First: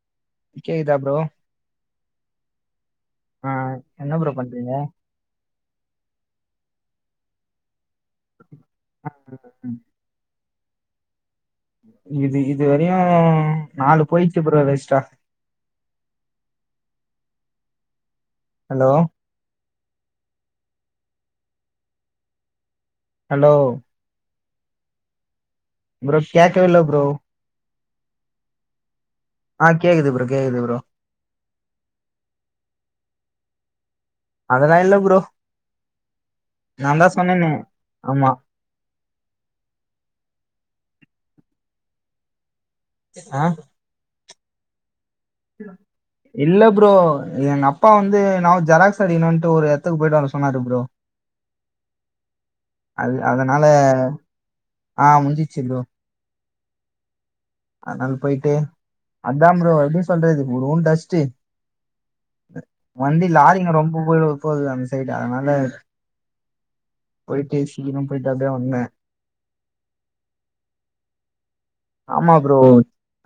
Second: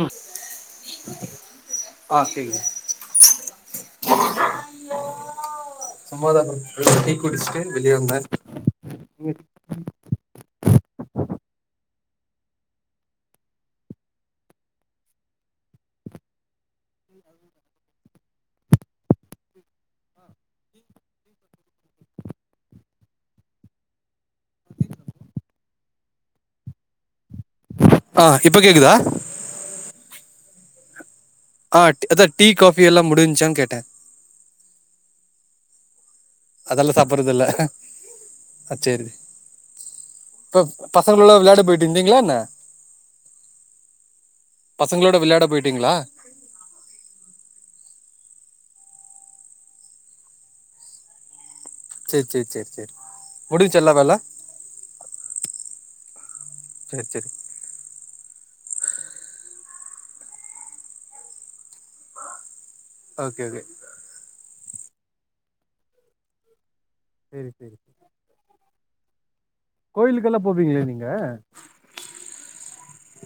ம் கேக்குதா ப்ரோ ஆ கேக்குது ஆ என்ன ப்ரோ பண்றீங்க சும்மாதா ப்ரோ டீ குடிஸ்ட்டு வெளிய வந்த அ அ இது இதுவரயு நாலு போய்ட்ச்சி ப்ரோ வேஸ்ட்டா ஹலோ ஹலோ ப்ரோ கேக்கவே இல்ல ப்ரோ ஆ இப்ப கேக்குதா ஆ கேக்குது ப்ரோ கேக்குது ப்ரோ ஆ அத்தா டீ காஃபி எல்லா முடிஞ்சான்னு கேட்ட அதெல்லா இல்ல ப்ரோ நான் தா சொன்னனே ஆமா அ சேரி ப்ரோ பசங்களோட எல்லா விளாட போயிட்டு இருந்தீங்ளா என்ன அ பசங்களோட விளயாட போயிட்டீங்ளா இல்ல ப்ரோ எங்க அப்பா வந்து நாவ் ஜெராக்ஸ் அடிக்கணுட்டு ஒரு எடத்துக்கு போயிட்டு வர சொன்னாரு ப்ரோ சேரி சேரி சேரி சேரி அது அதனால முடிஞ்ச்சா எல்லா வேல ஆ முஞ்சிச்சு ப்ரோ சேர் சேரி அனால போயிட்டு அதா ப்ரோ எப்டி சொல்றது உரும் டஸ்டு வண்டி ஓகே ஓகே லாரிங்க ரொம்ப போய் போவுது அன் சைடு அனால சேரி போயிட்டு சேரி சீக்கரோ போயிட்டு அப்டியே வந்த கோயிலுக்கெல்லா போவீங்களா நீங்க ஆமா ப்ரோ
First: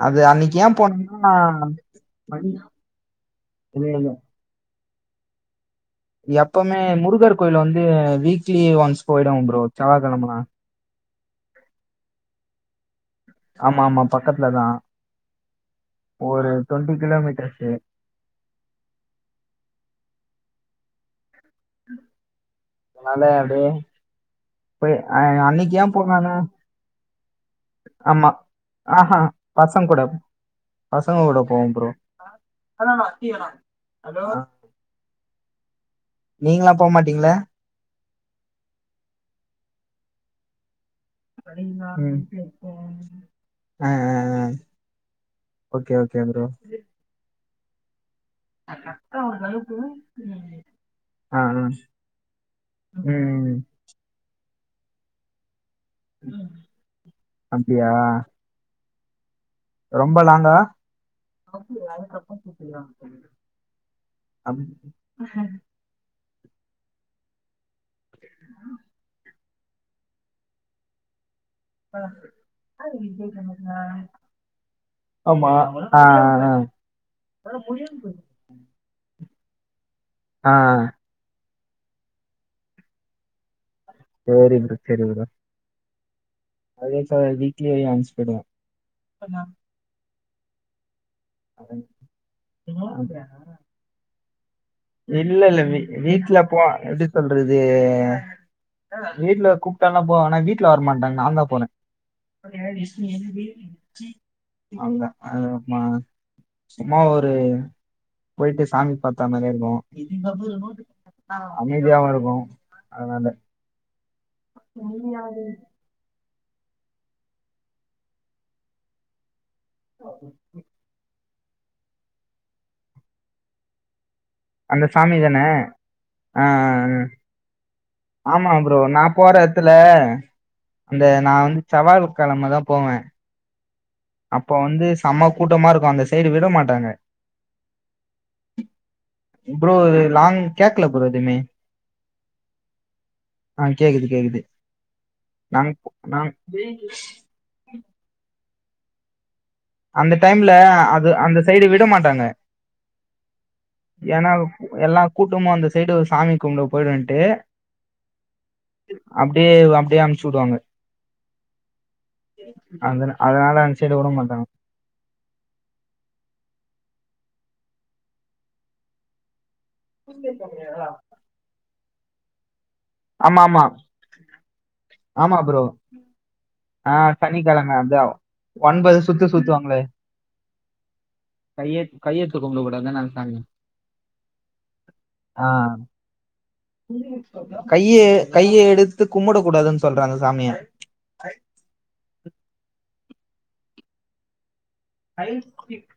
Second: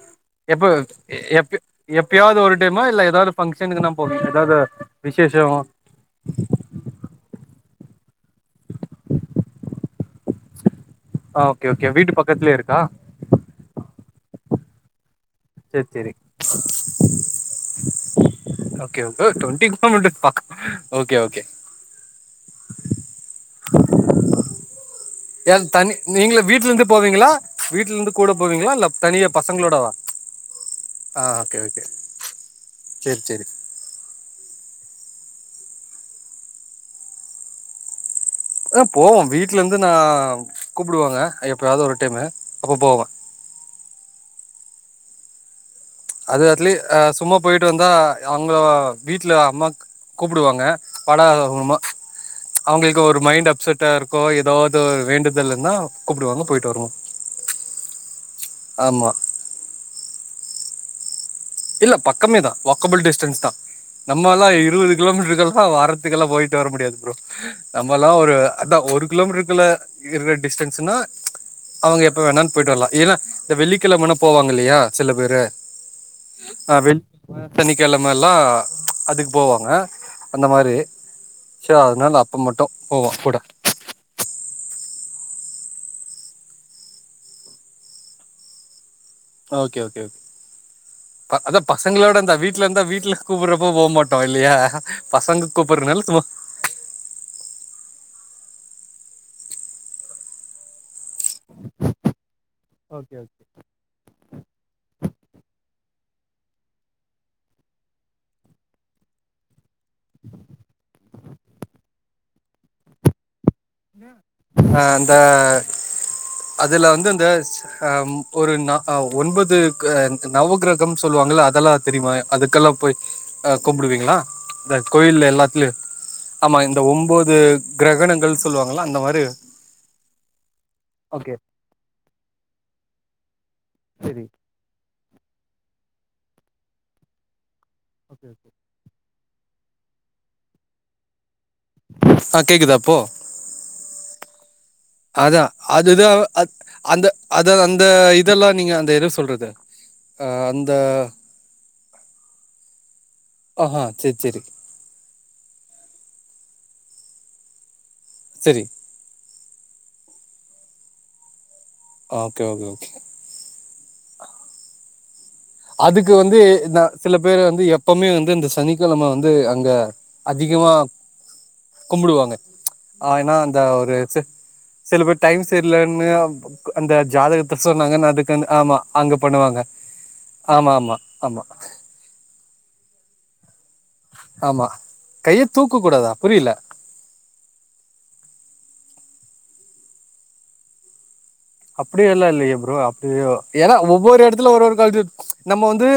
அது அன்னைக்கு எப்ப ஏன் போனோம்னா எப்ப எப்பயாது மணி- ஒரு டைமா இல்ல ஏதாது பங்க்ஷனுக்கு நா இது போவ ஏதாது விசேஷம் எப்பவுமே முருகர் கோயிலு வந்து வீக்லி ஒன்ஸ் போயிடுவ ப்ரோ செவ்வா கிழமைன்னா ஓக்கே ஓக்கே வீட்டு பக்கத்துலயே இருக்கா ஆமா ஆமா பக்கத்துல தா சேரி சேரி ஒரு டுவெண்டி கிலோமீட்டர்ஸ்சு ஓக்கே ஓக் ஓ டுவென்டி கிலோமீட்டர்ஸ் பக்கமா ஓக்கே ஓக்கே அனால அப்டியே போய் ஏ அன்னைக்கு தனி ஏன் போனன்னா நீங்கள வீட்ல இருந்து போவீங்களா வீட்ல இருந்து ஆமா கூட போவீங்களா இல்ல அ ஆ தனியா பசங் பசங்களோடவா கூட பசங்க ஆ கூட ஓகே போவ ஓகே ப்ரோ ண்ணா அண்ணா சேரி சேரி நா [unintelligible] ஹலோ நீங்கல்லா போமாட்டீங்கில்ல அத்தா போவே வீட்ல இருந்து நா கூப்புடுவாங்க எப்பயாது ஒரு டைமு அப்ப போவே அ அ அ ஓக்கே ஓக் அது அதுல்யே ஆ சும்மா போய்ட்டு வந்தா அவ்ங்கா வீட்ல அம்மாக் கூப்டுவாங்க பாடா ஆ ஆ அதுமா அவங்கள்க்கு ஒரு மைண்ட் ம் அப்செட் ட்டா இர்க்கோ ஏதோதோ வேண்டுதல்னா குப்டுவாங்க போய்ட்டு வர்னு அப்படியா ஆமா ரொம்ப லாங்கா இல்ல பக்கமேதா வாக்கபல் டிஸ்டன்ஸ் தா நம்மல்லா இருவது கிலோமீட்டர் கெல்லா வார் துக்கெல்லா போய்ட்டு வர முடியாத் ப்ரோ நம்மல்லா ஒரு அத்தா ஒரு கிலோமீட்ருக்குள்ள இக்குர டிஸ்டன்ஸ்சுனா அவுங்க எப்ப வேணான் போய்ட்டு வர்லா ஏனா இந்த வெள்ளிக்கிழமனா போவாங் இல்லையா சில பேரு ஆமா ஆ ஆ வெள் [inaudible] சனிக்கிழம எல்லா அதுக் போவாங்க அந்த ஆ மாரி ச்ச அதனால் அப்பு மட்டு போவோ கூட சேரி ப்ரு செரி புரோ அதே ச்சா வீக்லி யன்ஸ் போய்டுவோ ஓகே ஓகே ஓக் ப அதா பசங்களோட இந்தா வீட்ல இந்தா வீட்ல கூப்புறப் இப்போ போ மாட்டோ இல்லியா ஆஹா இல்ல இல்ல வி வீட்லப் பா எப்டி சொல்றதே வீட்ல கூப்டால்லா போ ஆனா வீட்ல வர்மாட்டாங் நான் தா போனே ஓகே ஓகே அவ்ல்தா ஆ மா சும்மா ஒரு போய்ட்டு சாமி பாத்தா மாரேர் ஓ அமிதியாவு இருக்கு அதனால ஆ அந்த அதுல வந்து அந்தஸ் ஹம் ஒரு நா ஆவ் ஒன்பது கா அன்த்து நவக்ரக் கம் சொல்லுவாங்குள அதல்லா தெரிமா அதுக்கல்லா போய் அ கும்பிடுவீங்களா இந்த அந்த சாமி கோயில்ல தானே எல்லாத்லு ஆமா இந்த ஒம்போது க்ரகணங்கள்ஸ் ப்றோ நா போற எத்துல அந்த நா ஓகே வந்து செவ்வால் கெழம தா போவே சரி ப்போ வந்து செம்ம கூட்டமா இருக்கு அந்த சைடு விட மாட்டாங்க ஓகே ஓகே ப்ரோ லாங் கேக்கல ப்ரோ எதுமே ஆ கேக்குதுா அப்போ ஆ கேக்குது கேக்குது அதா நாங்க அதுதா நாங்க அத் அந்த அத அந்த இதெல்லா நீங்க அந்த எரு சொல்றது அந்த அ டைம்ல அந்த அது அந்த சைடு விட மாட்டாங்க ஆஹா சேரி சேரி ஏன்னாவ் எல்லா கூட்டமு அந்த சைடு சாமி கும்புட போய்டுன்ட்டு சரி அப்டியே அப்டியே அம்ச்சி உடுவாங்க ஓகே ஓகே ஓகே அந்தனா அதனால அந் சைடு உட மாட்டாங்க அதுக்கு வந்து நா சில பேர வந்து எப்பமே வந்து இந்த சனிக்கிழம வந்து அங்க அதிகமா கும்புடுவாங்க ஆ ஏனா ஆமா அந்த ஆமா ஒரு செ சில பேர் ஆமா டைம் ப்ரோ சர்லன்னு ஆவ் புக்கோ அந்த ஆ ஜாதகத்த சனிக்கிழம சொன்னாங்கன் அதுக்குன் ஆமா அங்க பண்ணுவாங்க மே ஆமா ஆமா ஆமா கையெத் கையெத்து கும்புட கூடாதான் நன் சாமி ஆமா கையத் தூக்க கூடதா புரில கையே கைய எடுத்து கும்புட கூடாதுன்னு சொல்றாங்க சாமியா அப்டியே இல்லா இல்லையே ப்ரோ அப்டியோ ஏன்னா ஒவ்வொரு எடத்துல ஒரு ஒரு கல்சர் நம்ம வந்து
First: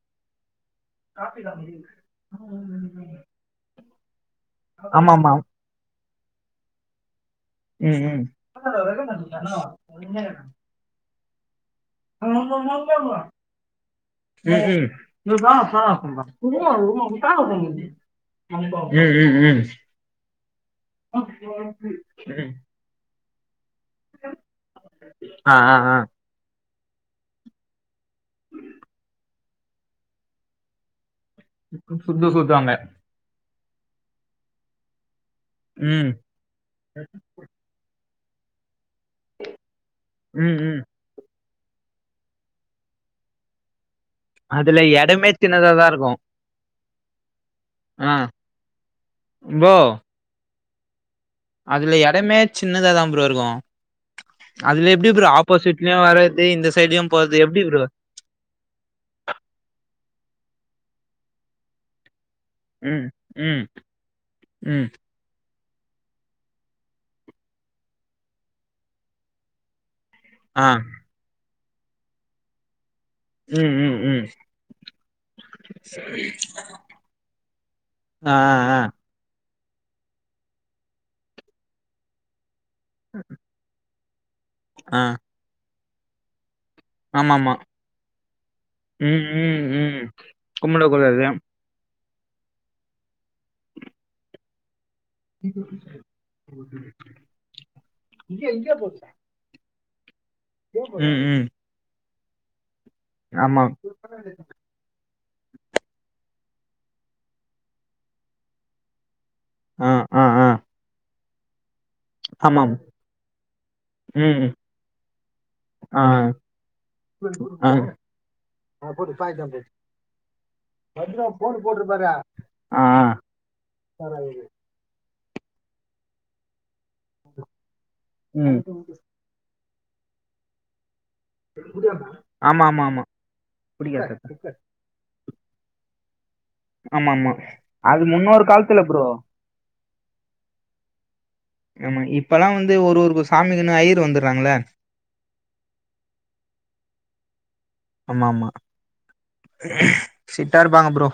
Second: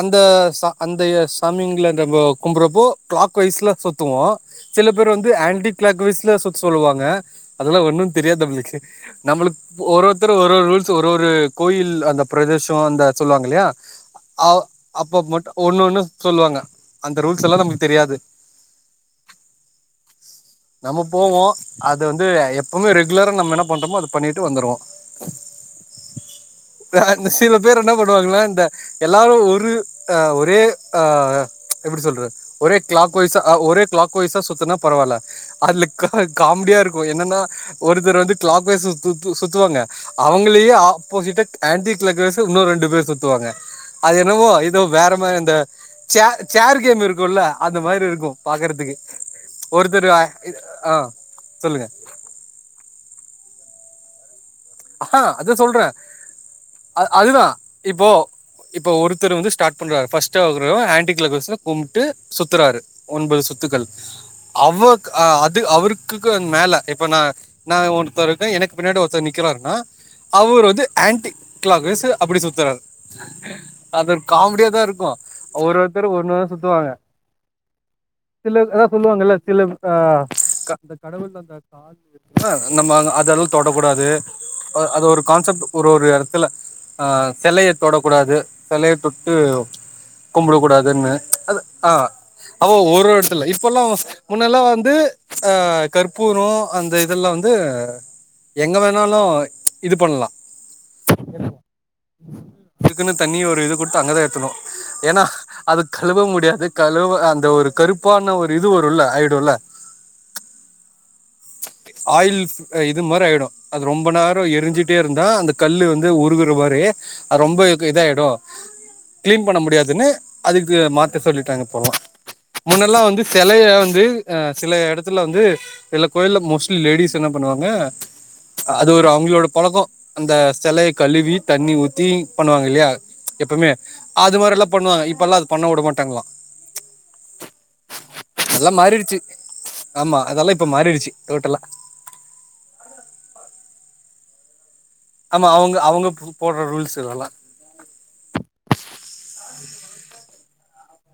அந்த ச அந்த சாமிங்கில நம்ம கும்புறபோ க்ளாக் வாய்ஸ்ல சுத்துவோ சில ஆமா பேர் வந்து ஆமா ஆண்டிக் க்ளாக் வைஸ்ல சுத்த சொல்வாங்க அதெல்லா ம் ஒன்னு ம் தெரியாது நம்ளுக்கு நம்ளுக்கு ஒரு ஒர்த்தரு ஒரு ஒரு ரூல்ஸ் ஒரு ஒரு கோயில் அந்த பிரதேசோ அந்த சொல்வாங்க இல்லியா அ ம் ம் அப்ப மட்டு ஒண்ணு ஒண்ணு சொல்லுவாங்க அந்த ரூல்ஸ் எல்லா நம்பளுக்கு தெரியாது ம் ம் ம் நம்ம போவோ அது வந்து ம் எப்பவுமே ரெகுலரா நம்ம என்ன பண்றோமோ அது பண்ணிட்டு வந்துருவோ ஆ ஆ ஆ [unintelligible] இந்த சில பேர் என்னா பண்ணுவாங்க இந்த எல்லாரு ஒரு அ ஒரே ஆ எப்டி சுத்து சொல்றது சுத்துவாங்க ஒரே க்ளாக் கு வைஸ்சா ஒரே க்ளாக் வய்சா சுத்தனா பரவால்ல அதுல கா ம் காமெடியா இருக்கு என்னனா ஒருத்தரு வந்து க்ளாக் வய்ஸ்ல சு சுத்துவாங்க ம் அவுங்களையே ம் ஆப் போசிட்டா ஆன்டிக்ளாக் வைய்ஸா இன்னு ரெண்டு பேரு சுத்துவாங்க அது என்னமோ ஏதோ அதுல வேற எடமே மாரி இந்த சின்னதாதா இருக்கு சே சேர் கேம் இருக்குல அந்த மாரி ஆ இருக்கு பாக்குறதுக்கு [unintelligible] [unintelligible] இது ஆ சொல்லுங்க அதுல எடமே சின்னததா ப்ரோ இருக்கு அதுல எப்டி ப்ரோ ஆஹ் அதான் சொல்றேன் ஆப்போசிட்லயு வர்றது இந்த சைட்லயு போறது எப்டி ப்ரோ இப்ப ஒருத்தர் வந்து ஸ்டாட் பண்றாரு ஃபஸ்டு அவ்ரு ஆன்டி க்ளாக் வைய்ஸா கும்ட்டு சுத்துறாரு ம் ஒம்பொது ம் சுத்துக்கள் அவ்வ ம் க ஆ அது அவ்ருகுக்கு [inaudible] மேல இப்ப நா நா ஒருத்தே இருக்கே எனக்கு பின்னாடி ஒருத்தர் நிக்குறாருனா ஆ அவர் வந்து ஆன்டி க்ளாக் வைய்ஸு அப்டி சுத்துறாரு ம் ம் அதொரு ம் காமெடியா தா இருக்கு ஒரு ஒருத்தர் ஒன்னொன்னு சுத்துவாங்க ஆ சிலர் ஆ ஆ அதா சொல்லுவாங்கல்ல சிலர் ஆ க அந்த கடவுள் அந்த [inaudible] இருக்குனா நம்ம அதெல்லா தொடக்கூடாது அ ஆ அது ஒரு கான்செப்ட் ஒரு ஒரு எடத்துல ஆ ஆமாமா செலய தொடக்கூடாது செலய ம் தொட்டு ம் ம் கும்ட கூடாதுன்னு கும்பிடக்கூடாது அது ஆ ஆ ஓர் ஒரு எட்த்துல இப்பல்லா முன்னல்லா வந்து அ கற்பூரோ அந்த இதெல்லா வந்து எங்க வேணாலு இது பண்லா ம் ம் இதுக்குனு தனி ஒரு ஆமா இது குடுத்து அங்கதா ஏத்தணு ஏன்னா அது கழுவ முடியாது கழுவ அந்த ஒரு கருப்பான ஒரு இது வருல [unintelligible] டுல்ல ஆ ஆ ஆ ஆயில் ஆமாம் இது மாரி ஆய்டு அது ரொம்ப ம் நேரோ ம். எரிஞ்சிட்டே இருந்தா அந்த கல்லு ஆ வந்து உருகுற மாரி அது ரொம்ப ஆ இதுக்கு ஆ இதாயிடு கிளீன் பண்ண முடியாதுனு அதுக்கு மாத்த சொல்லிட்டாங்க இப்போலா ஆ முன்னெல்லா வந்து செலய வந்து அ சில எடத்துல வந்து சில கோயில்ல மோஸ்ட்லி லேடிஸ் என்ன பண்ணுவாங்க ம் அது ஒரு அவுங்களோட பழக்கோ அந்த செலய கழுவி தண்ணி ஊத்தி ஆமா பண்ணுவாங்க ஆமா இல்லயா ஆமா எப்போமே புடிக்காது அது மாரிலா பண்ணுவாங்க இப்ப எல்லா அது பண்ண விடமாட்டாங்களா ஆமாமா அது முன்னோரு அதெல்லா காலத்துல ப்ரோ மாறிடுச்சு ஆமா அதெல்லா இப்ப மாறிடுச்சு டோட்டலா ஆமா இப்பெல்லா வந்து ஒரு ஒரு சாமிக்குனு ஐய்ரு வந்துட்றாங்கள்ள ஆமா அவுங்க அவுங்க போட்ற ரூல்ஸ்ஸு இதெல்லா ஆமா மா சிட்டா இருப்பாங்க ப்ரோ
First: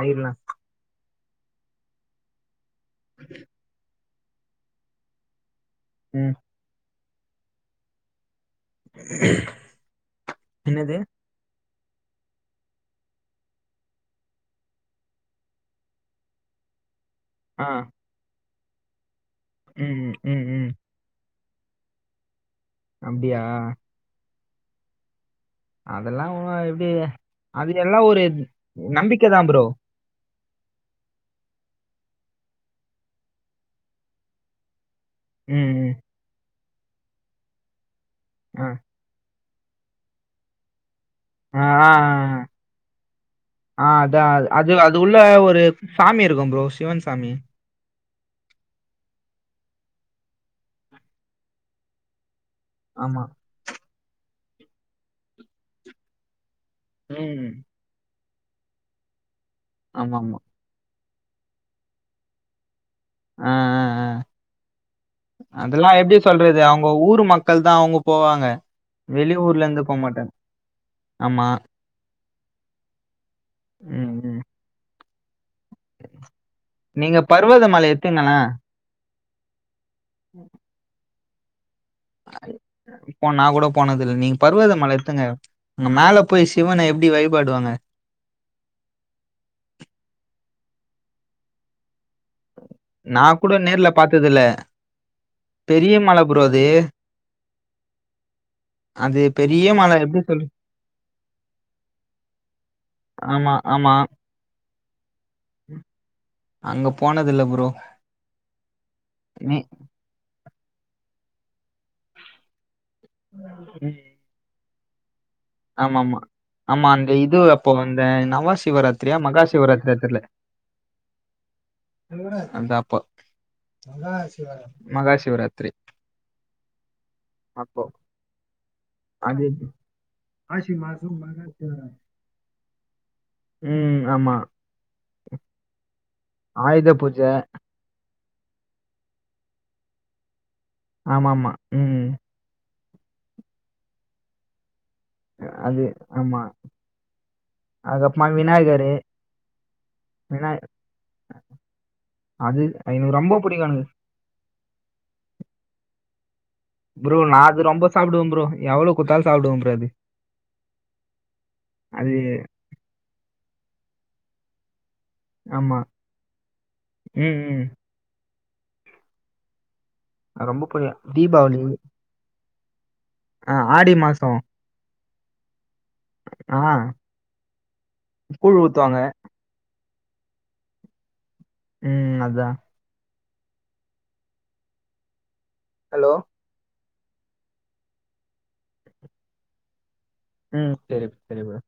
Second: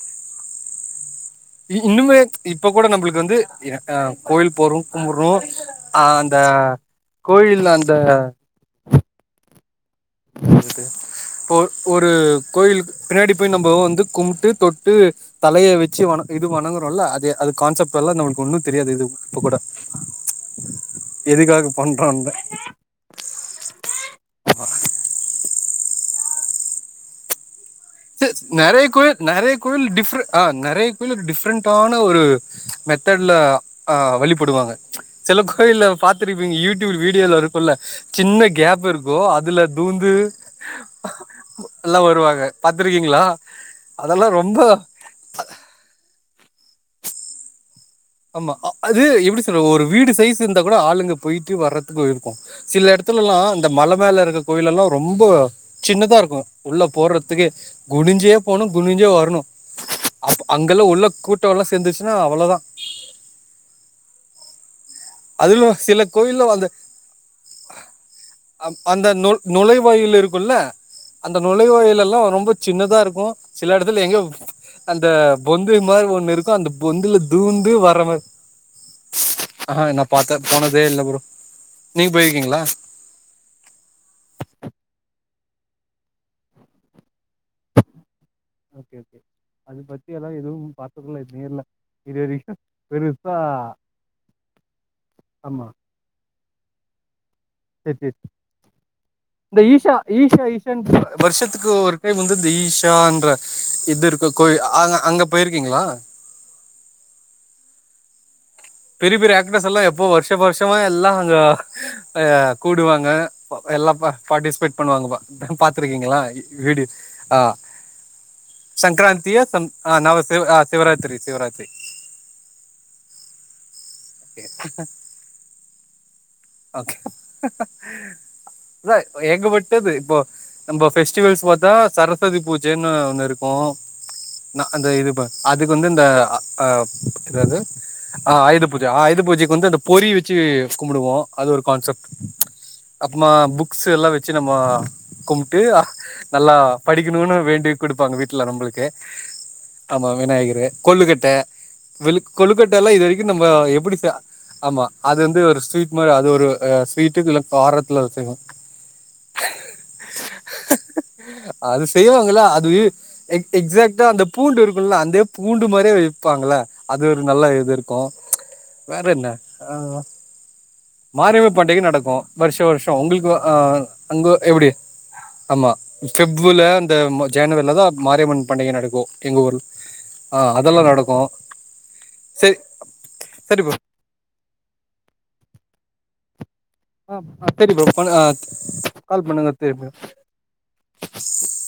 அயிர்னா இ இன்னுமே இப்ப கூட நம்மளுக்கு வந்து ய ஆ கோவிலுக்கு போறோ கும்பிட்றோ ஆ ம் அந்த கோயில்ல அந்த [inaudible] என்னது இப்போ ஒ ஒரு கோயிலுக்கு பின்னாடி போய் நம்ம வந்து கும்ட்டு தொட்டு தலய வச்சு வன இது வணங்குறோல்ல அதே அது ஆ கான்செப்ட் எல்லா நம்மளுக்கு ஒன்னு தெரியாது இது இப்ப கூட ம் ம் ம் ம் எதுக்காக பண்றாங்க அப்டியா அதெல்லாவ்வா எப்டி அது எல்லா ஒரு த்து நெறையா கோயில் தான் நெறையா ப்ரோ கோயில் டிஃப்ரெ ஆ நெறைய கோயில்ல அது டிஃப்ரெண்ட்டான ஒரு மெத்தட்ல ஆ வழிபடுவாங்க சில ம் கோயில்ல ம் பாத்துருப்பீங்க யூடியூப் வீடியோல இருக்குல சின்ன ஆ கேப் இரு கூ அதுல தூந்து ஆ ஆ எல்லா வருவாங்க பாத்துருக்கீங்களா அதெல்லா ரொம்ப இது உள்ள ஒரு சாமி இருக்கு ப்ரோ சிவன் சாமி ஆமா அ அது எப்டி சொல்றது ஒரு வீடு சைஸ் இருந்தா கூட ஆளுங்க போய்ட்டு வர்ற க்கு இருக்கு சில ஆமா எடத்துலல்லா இந்த மல மேல இருக்க கோயில் எல்லா ரொம்ப சின்னதா இருக்கு உள்ள ம் போறத்துக்குே குனிஞ்சே போணு குனிஞ்சே வரணு ஆமா ஆமா அப்ப அங் ல்லா உள்ள கூட்டோல்லா சேந்துச்சினா அவ்வளதா ஆ ஆ ஆ அதுல அதெல்லா சில எப்டி கோயில்ல சொல்றது அந்த அவங்க ஊர் மக்கள் தா அவங்க போவாங்க வெளி ஊர்ல இருந்து போமாட்டாங்க குல்ல அந்த நுழைவாயல் எல்லா ரொம்ப சின்னதா இருக்கு சில எடத்துல ம் எங்கயோ ம் அந்த பொந்து மாரி ஒண்ணு இருக்கு அந்த பொந்துல நீங்க பர்வத தூந்து மலை வர்ர மாரி எத்துங்களேன் ஆ நா பாத்தே போனதே இல்ல ப்ரோ நீங்க போயிருக்கீங்களா போ நா கூட போனதுல்ல நீங்க பருவத மல எடுத்துங்கா அங்க மேல போய் சிவன எப்டி வழிபாடுவாங்க ஓகே ஓகே அது பத்தில்லா எதுவு பாத்தது இல்ல நேர்ல இது வரைக்கு நா கூட நேர்ல பாத்ததுல்ல ஆமா. பெரிய மல ப்ரோ அது செரி செரி அது இந்த பெரிய ஈஷா மல எப்டி ஈஷா சொல்லு ஈஷான் வருஷத்துக்கு ஒரு டைம் வந்து இந்த ஈஷான்ற ஆமா ஆமா இது இருக்கு கோய அங்க அங்க போய்ருக்கீங்களா அங்க போனதில்ல ப்ரோ பெரி பெரி நீ ஆக்டர்ஸ் எல்லா எப்போ வருஷ வருஷமோ எல்லா அங்க ஆ கூடுவாங்க பா எல்லா ம் பார்ட்சிபைட் பண்ணுவாங்கப்பா ஆமாமா ஆமா பாத்திருக்கீங்களா வீடியோ ஆமா அந்த ஆ இது அப்போ அந்த நவ சிவராத்திரியா சங்கராந்தியா மகா சிவராத்திரியா ஆ தெர்ல நவ் சிவா ஆ சிவாராத்ரி சிவாராத்ரி அந்த அப்ப ஓகே. மகாசிவராத்திரி ஒகே இத அது ஏகப்பட்டது இப்போ நம்ம பெஃஸ்டிவல்ஸ் பாத்தா சரஸ்வதி பூஜைன்னு ஒன்னு இருக்கு ம் ஆமா ந இந்த இது பார் அதுக்கு வந்து அந்த ஆ ஆயுத பூஜ என்னது ஆ அயுத பூஜ அயுத பூஜைக்கு வந்து அந்த பொறி வச்சி கும்புடுவோ அது ஆமாமா ஒரு கான்செப்ட் ம் அப்பம்மா புக்ஸ்ல்லா வச்சி நம்மோ கும்ட்டு அது ஆமா நல்லா படிக்கணுன்னு வேண்டி குடுப்பாங்க அதுக்கப்மா வீட்ல நம்பளுக்கு விநாயகரு ஆமா விநாய விநாயகரு கொல்லுக்கட்ட விழுக் அது கொல்லுக்கட்டல்லா இது எனக்கு வரைக்கும் ரொம்ப நம்ம புடிக்கு எனக்கு எப்டி ஆமா அது வந்து ஒரு ஸ்வீட் மாறி அது ஒரு அ ப்ரோ ஸ்வீட்டு நா இல்ல அது ரொம்ப காரத்துல சாப்புடுவ செய்வோ ப்ரோ எவ்வளவு குடுத்தாலு சாப்புடுவே ப்ரோ அது அது செய்வாங்கல்ல அது எக் எக்ஸாக்ட்டா அந்த பூண்டு இருக்குல்ல அதே பூண்டு ஆமா மாறியே வெப்பாங்கல்ல அது ஒரு ம் நல்ல ம் இது கோ வேற என்ன ஆ ரொம்ப புரிய மாரியம்மன் பண்டிகை நடக்கும் வருஷோ வருஷோ உங்களுக்கு ஆ ஆடி அங்க மாசம் எப்டி ஆமா ஆ ஃவெப்புல அந்த ஜென்வரில தா மாரியம்மன் கூழ் பண்டிகை ஊத்துவாங்க நடக்கும் எங்க ஊர்ல ஆ அதெல்லா நடக்கு ம் சேரி அதான் சேரி இப்போ ஹலோ ஆ சேரி ப்ரோ பண்ணு ஆ கால் பண்ணுங்க திருப்பியு உம் சேரி சேரி ப்ரோ